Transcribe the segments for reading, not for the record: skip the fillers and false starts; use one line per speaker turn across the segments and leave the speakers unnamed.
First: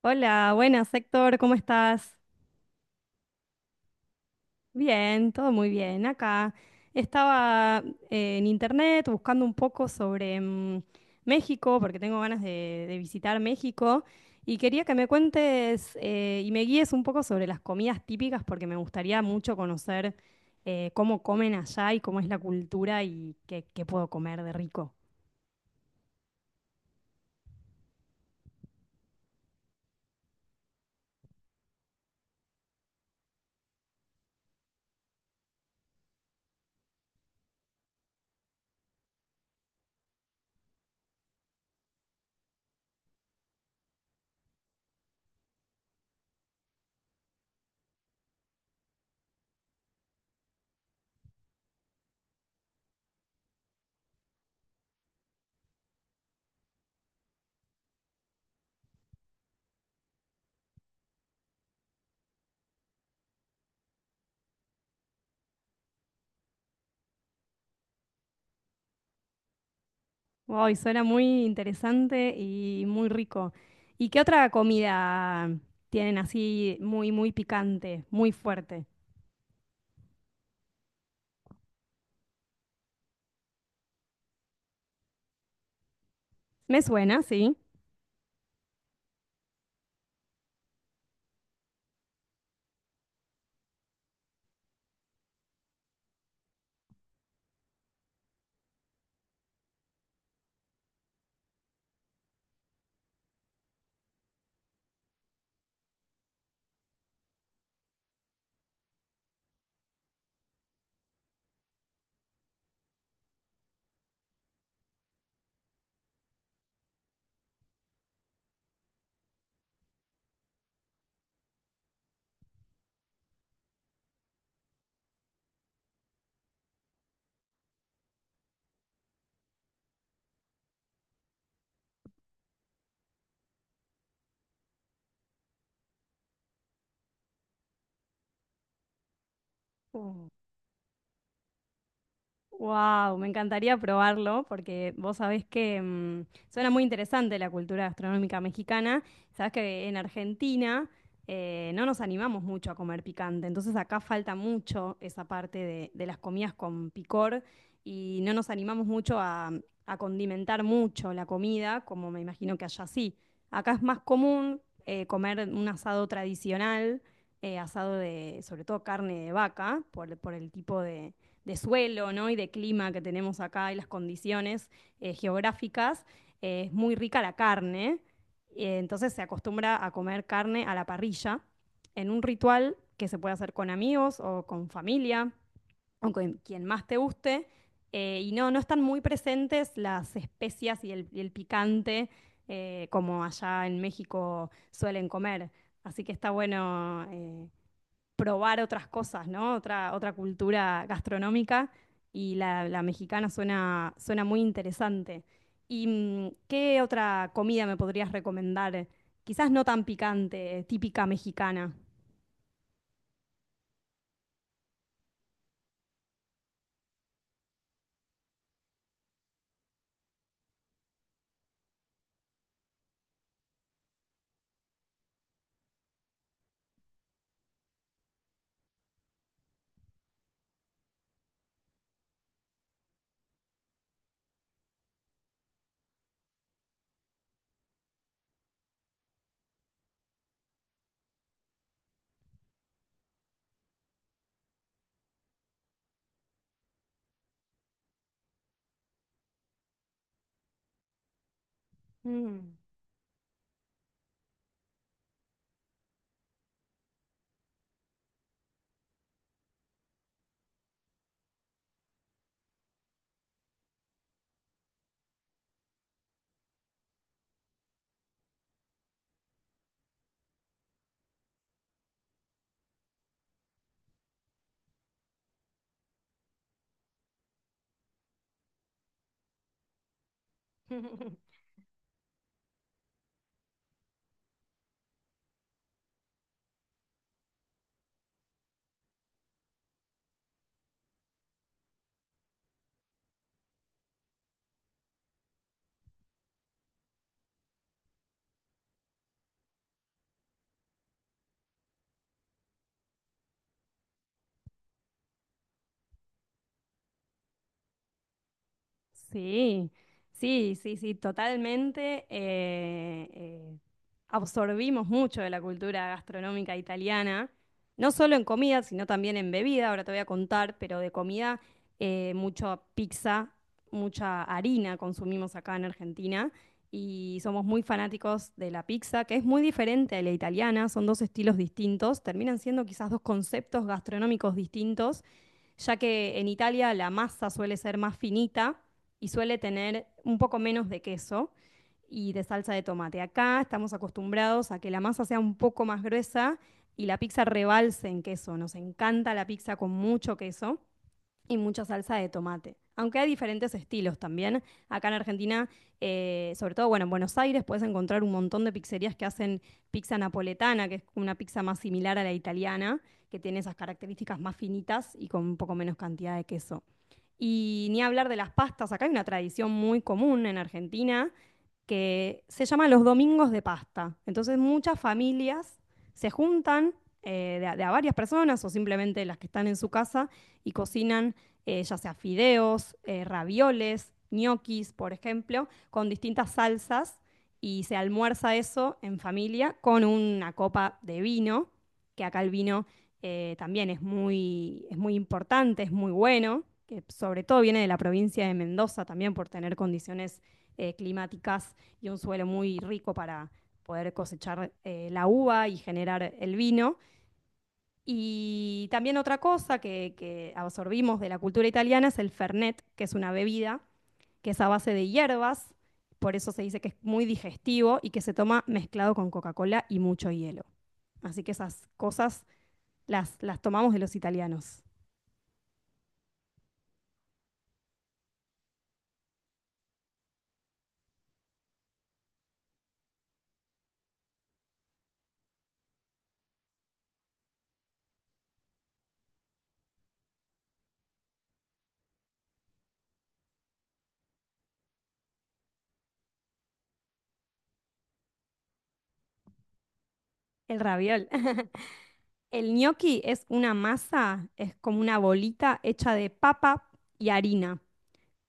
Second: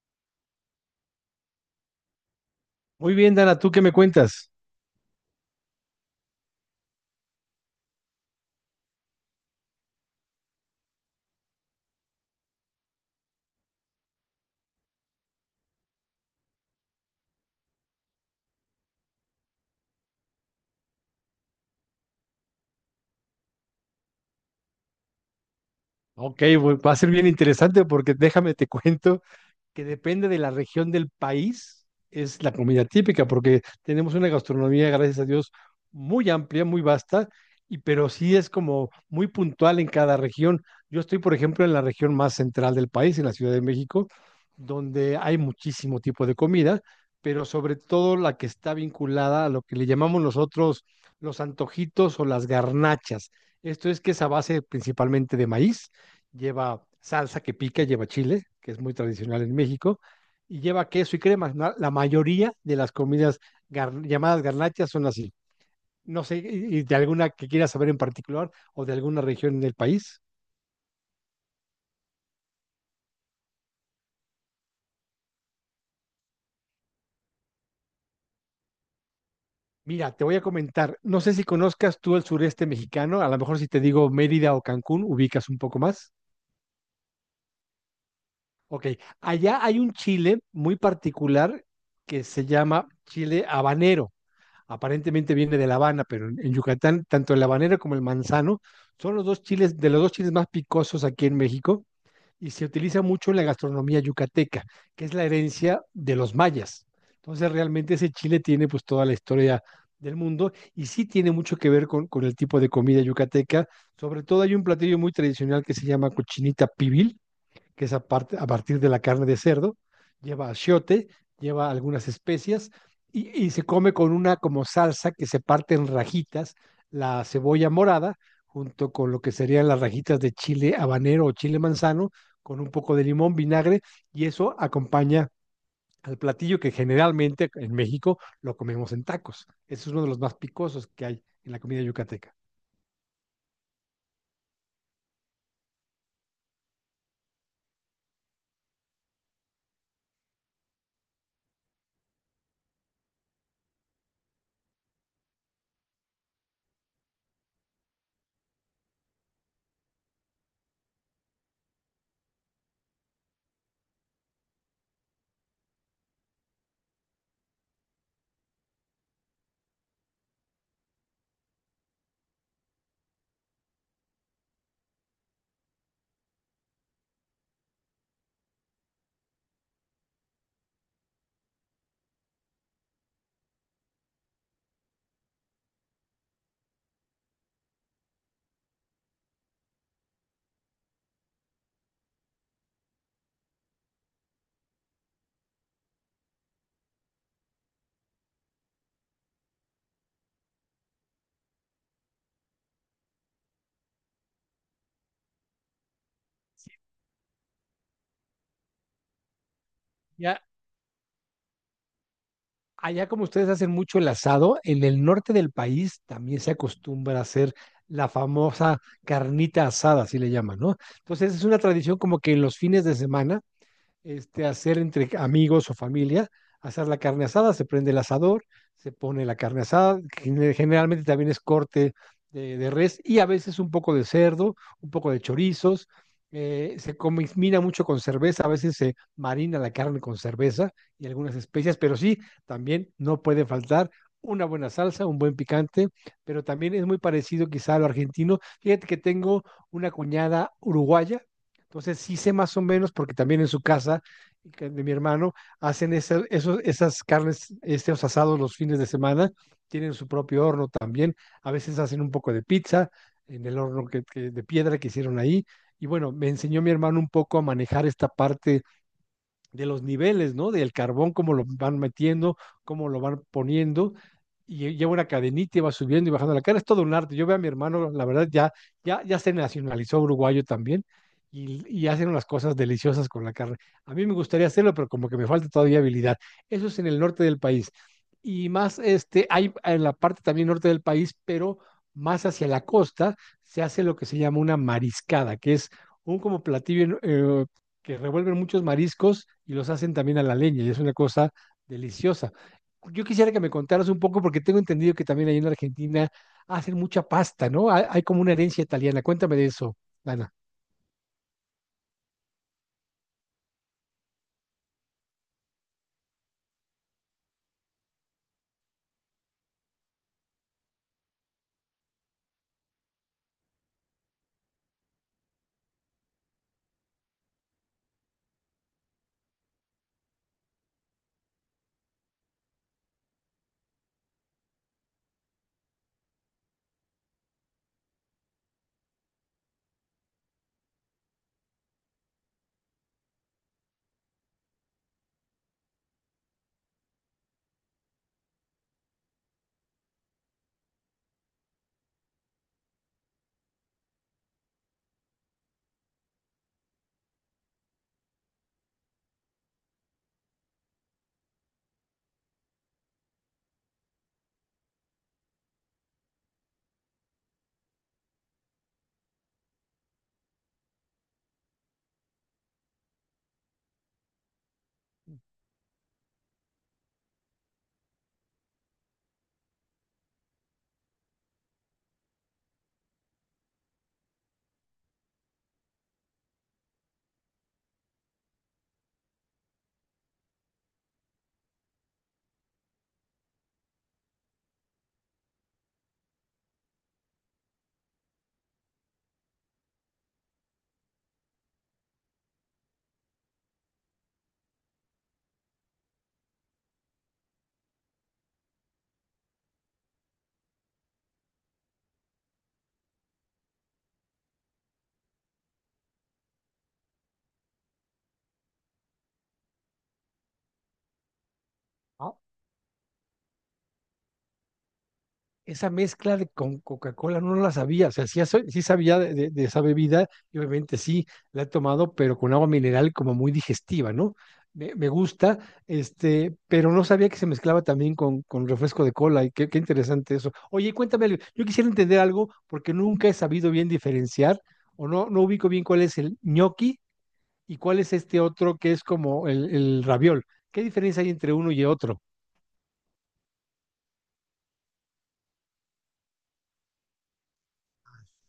Hola, buenas, Héctor, ¿cómo estás?
Muy bien, Dana, ¿tú qué me cuentas?
Bien, todo muy bien. Acá estaba en internet buscando un poco sobre México, porque tengo ganas de visitar México, y quería que me cuentes y me guíes un poco sobre las comidas típicas, porque me gustaría mucho conocer cómo comen allá y cómo es la cultura y qué puedo comer de rico.
Ok, va a ser bien interesante porque déjame te cuento que depende de la región del país, es la comida típica, porque tenemos una gastronomía, gracias a Dios, muy amplia, muy vasta, y pero sí es como muy puntual en cada región. Yo estoy, por ejemplo, en la región más central del país, en la Ciudad de México, donde hay muchísimo tipo de comida, pero sobre todo la que está vinculada a lo que le llamamos nosotros los antojitos o las garnachas. Esto es que es a base principalmente de maíz, lleva salsa que pica, lleva chile, que es muy tradicional en México, y lleva queso y crema. La mayoría de las comidas llamadas garnachas son así. No sé, y de alguna que quieras saber en particular o de alguna región del país.
Wow, y suena muy interesante y muy rico. ¿Y qué otra comida tienen así muy picante, muy fuerte?
Mira, te voy a comentar, no sé si conozcas tú el sureste mexicano, a lo mejor si te digo Mérida o Cancún, ubicas un poco más.
Me suena, sí.
Ok, allá hay un chile muy particular que se llama chile habanero. Aparentemente viene de La Habana, pero en Yucatán, tanto el habanero como el manzano son los dos chiles, de los dos chiles más picosos aquí en México, y se utiliza mucho en la gastronomía yucateca, que es la herencia de los mayas. Entonces, realmente ese chile tiene pues toda la historia del mundo y sí tiene mucho que ver con el tipo de comida yucateca. Sobre todo hay un platillo muy tradicional que se llama cochinita pibil, que es a partir de la carne de cerdo, lleva achiote, lleva algunas especias y se come con una como salsa que se parte en rajitas, la cebolla morada, junto con lo que serían las rajitas de chile habanero o chile manzano, con un poco de limón, vinagre, y eso acompaña al platillo que generalmente en México lo comemos en tacos. Ese es uno de los más picosos que hay en la comida yucateca.
Wow, me encantaría probarlo porque vos sabés que suena muy interesante la cultura gastronómica mexicana. Sabés que en Argentina no nos animamos mucho a comer picante, entonces acá falta mucho esa parte de las comidas con picor y no nos animamos mucho a condimentar mucho la comida, como me imagino que allá sí. Acá es más común comer un asado tradicional, asado de sobre todo carne de vaca, por el tipo de suelo, ¿no? Y de clima que tenemos acá y las condiciones geográficas, es muy rica la carne. Entonces se acostumbra a comer carne a la parrilla en un ritual que se puede hacer con amigos o con familia o con quien más te guste. Y no, no están muy presentes las especias y y el picante como allá en México suelen comer. Así que está bueno probar otras cosas, ¿no? Otra cultura gastronómica y la mexicana suena, suena muy interesante. ¿Y qué otra comida me podrías recomendar? Quizás no tan
Ya,
picante, típica mexicana.
allá como ustedes hacen mucho el asado, en el norte del país también se acostumbra a hacer la famosa carnita asada, así le llaman, ¿no? Entonces es una tradición como que en los fines de semana, este, hacer entre amigos o familia, hacer la carne asada, se prende el asador, se pone la carne asada, que generalmente también es corte de res y a veces un poco de cerdo, un poco de chorizos. Se combina mucho con cerveza, a veces se marina la carne con cerveza y algunas especias, pero sí, también no puede faltar una buena salsa, un buen picante, pero también es muy parecido quizá a lo argentino. Fíjate que tengo una cuñada uruguaya, entonces sí sé
Mm.
más o menos porque también en su casa, que de mi hermano, hacen esas carnes, estos asados los fines de semana, tienen su propio horno también, a veces hacen un poco de pizza en el horno de piedra que hicieron ahí. Y bueno, me enseñó mi hermano un poco a manejar esta parte de los niveles, ¿no? Del carbón, cómo lo van metiendo, cómo lo van poniendo, y lleva una cadenita y va subiendo y bajando la cara. Es todo un arte. Yo veo a mi hermano, la verdad, ya, ya, ya se nacionalizó uruguayo también, y hacen unas cosas deliciosas con la carne. A mí me gustaría hacerlo, pero como que me falta todavía habilidad. Eso es en el norte del país. Y más, este, hay en la parte también norte del país, pero más hacia la costa, se hace lo que se llama una mariscada, que es un como platillo que revuelven muchos mariscos y los hacen también a la leña, y es una cosa deliciosa. Yo quisiera que me contaras un poco, porque tengo entendido que también ahí en Argentina hacen mucha pasta, ¿no? Hay como una herencia italiana. Cuéntame de
Sí,
eso, Ana.
sí, sí, sí, totalmente. Absorbimos mucho de la cultura gastronómica italiana, no solo en comida, sino también en bebida, ahora te voy a contar, pero de comida, mucha pizza, mucha harina consumimos acá en Argentina y somos muy fanáticos de la pizza, que es muy diferente a la italiana, son dos estilos distintos, terminan siendo quizás dos conceptos gastronómicos distintos ya que en Italia la masa suele ser más finita y suele tener un poco menos de queso y de salsa de tomate. Acá estamos acostumbrados a que la masa sea un poco más gruesa y la pizza rebalse en queso. Nos encanta la pizza con mucho queso y mucha salsa de tomate. Aunque hay diferentes estilos también. Acá en Argentina, sobre todo, bueno, en Buenos Aires puedes encontrar un montón de pizzerías que hacen pizza napoletana, que es una pizza más similar a la italiana, que tiene esas características más finitas y con un poco menos cantidad de queso. Y ni hablar de las pastas, acá hay una tradición muy común en Argentina que se llama los domingos de pasta. Entonces muchas familias se juntan de a varias personas o simplemente las que están en su casa y cocinan ya sea fideos, ravioles, ñoquis, por ejemplo, con distintas salsas y se almuerza eso en familia con una copa de vino, que acá el vino también es es muy importante, es muy bueno, que sobre todo viene de la provincia de Mendoza también por tener condiciones climáticas y un suelo muy rico para poder cosechar la uva y generar el vino. Y también otra cosa que absorbimos de la cultura italiana es el Fernet, que es una bebida que es a base de hierbas, por eso se dice que es muy digestivo y que se toma mezclado con Coca-Cola y mucho hielo. Así que esas cosas las tomamos de los italianos.
Esa mezcla de con Coca-Cola no la sabía, o sea, sí, sí sabía de, de esa bebida, y obviamente sí la he tomado, pero con agua mineral, como muy digestiva, ¿no? Me gusta, este, pero no sabía que se mezclaba también con refresco de cola. Y qué interesante eso. Oye, cuéntame algo, yo quisiera entender algo porque nunca he sabido bien diferenciar, o no, no ubico bien cuál es el ñoqui y cuál es este otro que es como el raviol.
El
¿Qué diferencia
raviol.
hay entre uno y otro?
El gnocchi es una masa, es como una bolita hecha de papa y harina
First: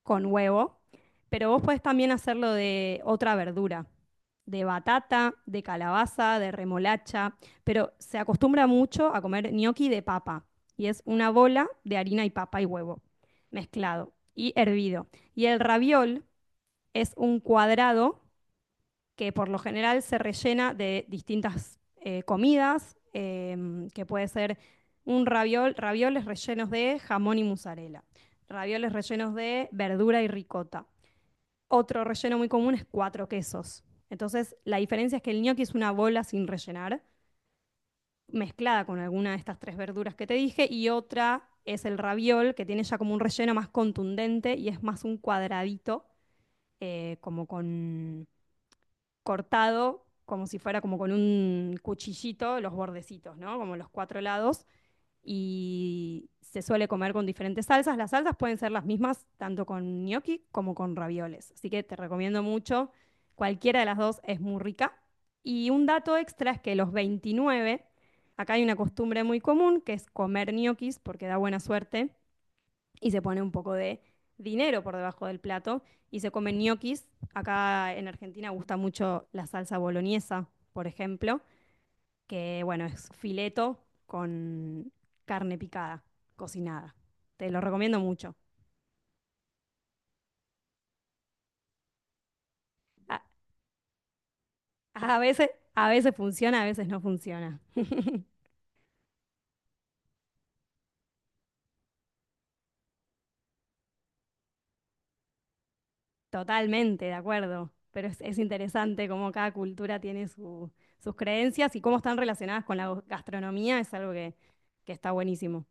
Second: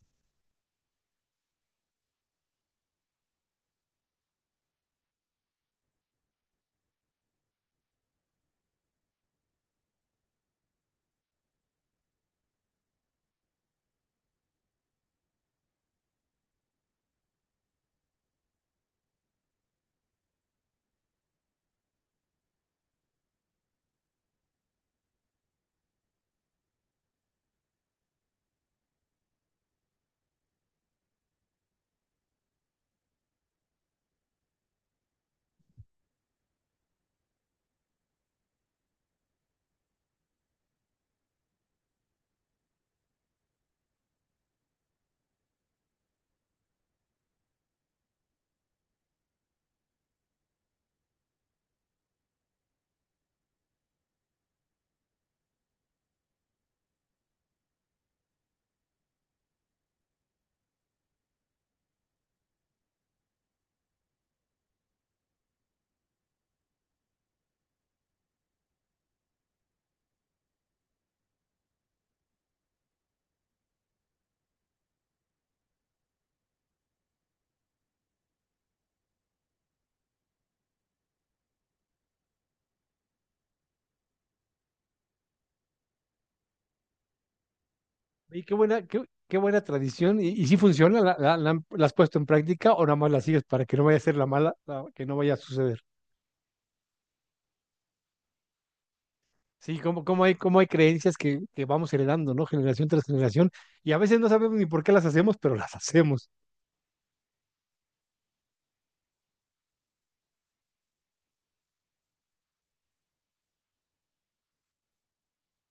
con huevo, pero vos podés también hacerlo de otra verdura, de batata, de calabaza, de remolacha, pero se acostumbra mucho a comer gnocchi de papa y es una bola de harina y papa y huevo mezclado y hervido. Y el raviol es un cuadrado que por lo general se rellena de distintas comidas, que puede ser un ravioles rellenos de jamón y mozzarella, ravioles rellenos de verdura y ricota. Otro relleno muy común es cuatro quesos. Entonces, la diferencia es que el gnocchi es una bola sin rellenar, mezclada con alguna de estas tres verduras que te dije, y otra es el raviol, que tiene ya como un relleno más contundente y es más un cuadradito, como con cortado como si fuera como con un cuchillito los bordecitos, ¿no? Como los cuatro lados. Y se suele comer con diferentes salsas. Las salsas pueden ser las mismas tanto con gnocchi como con ravioles. Así que te recomiendo mucho. Cualquiera de las dos es muy rica. Y un dato extra es que los 29, acá hay una costumbre muy común que es comer ñoquis porque da buena suerte y se pone un poco de dinero por debajo del plato y se comen ñoquis. Acá en Argentina gusta mucho la salsa boloñesa, por ejemplo, que bueno, es fileto con carne picada, cocinada. Te lo recomiendo mucho.
Oye, qué buena, qué buena tradición. Y si funciona? ¿La has puesto en práctica o nada más
A,
la sigues para que no vaya a ser la mala, que no
a
vaya a
veces,
suceder?
a veces funciona, a veces no funciona.
Sí, como hay creencias que vamos heredando, ¿no? Generación tras generación. Y a veces no sabemos ni por qué las hacemos, pero las hacemos.
Totalmente, de acuerdo. Pero es interesante cómo cada cultura tiene sus creencias y cómo están relacionadas con la gastronomía. Es algo que está buenísimo.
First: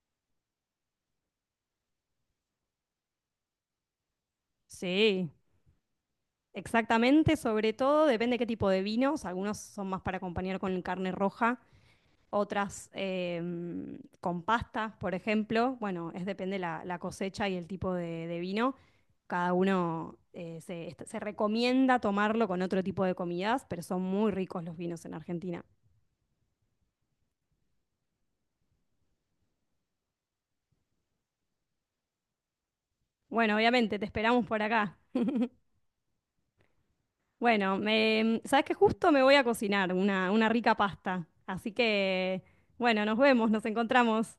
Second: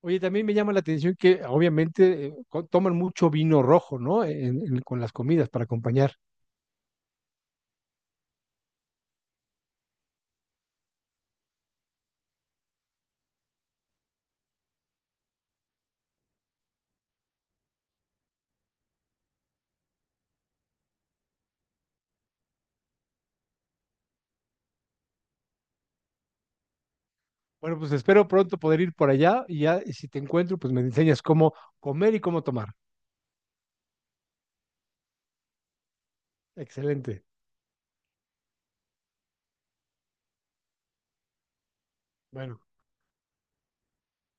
Oye, también me llama la atención que obviamente toman mucho vino rojo, ¿no? Con las
Sí.
comidas para acompañar.
Exactamente, sobre todo depende qué tipo de vinos. Algunos son más para acompañar con carne roja, otras con pastas, por ejemplo. Bueno, es depende la cosecha y el tipo de vino. Cada uno se recomienda tomarlo con otro tipo de comidas, pero son muy ricos los vinos en Argentina.
Bueno, pues espero pronto poder ir por allá, y ya, y si te encuentro, pues me enseñas cómo comer y cómo tomar.
Bueno, obviamente, te esperamos por acá.
Excelente.
Bueno, sabes que justo me voy a cocinar una rica pasta. Así que,
Bueno,
bueno, nos vemos, nos encontramos.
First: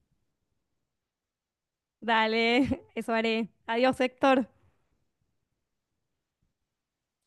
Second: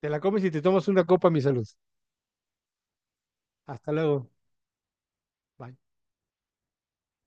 te la comes y te tomas una copa, mi salud.
Dale, eso haré.
Hasta
Adiós,
luego.
Héctor.
Bye.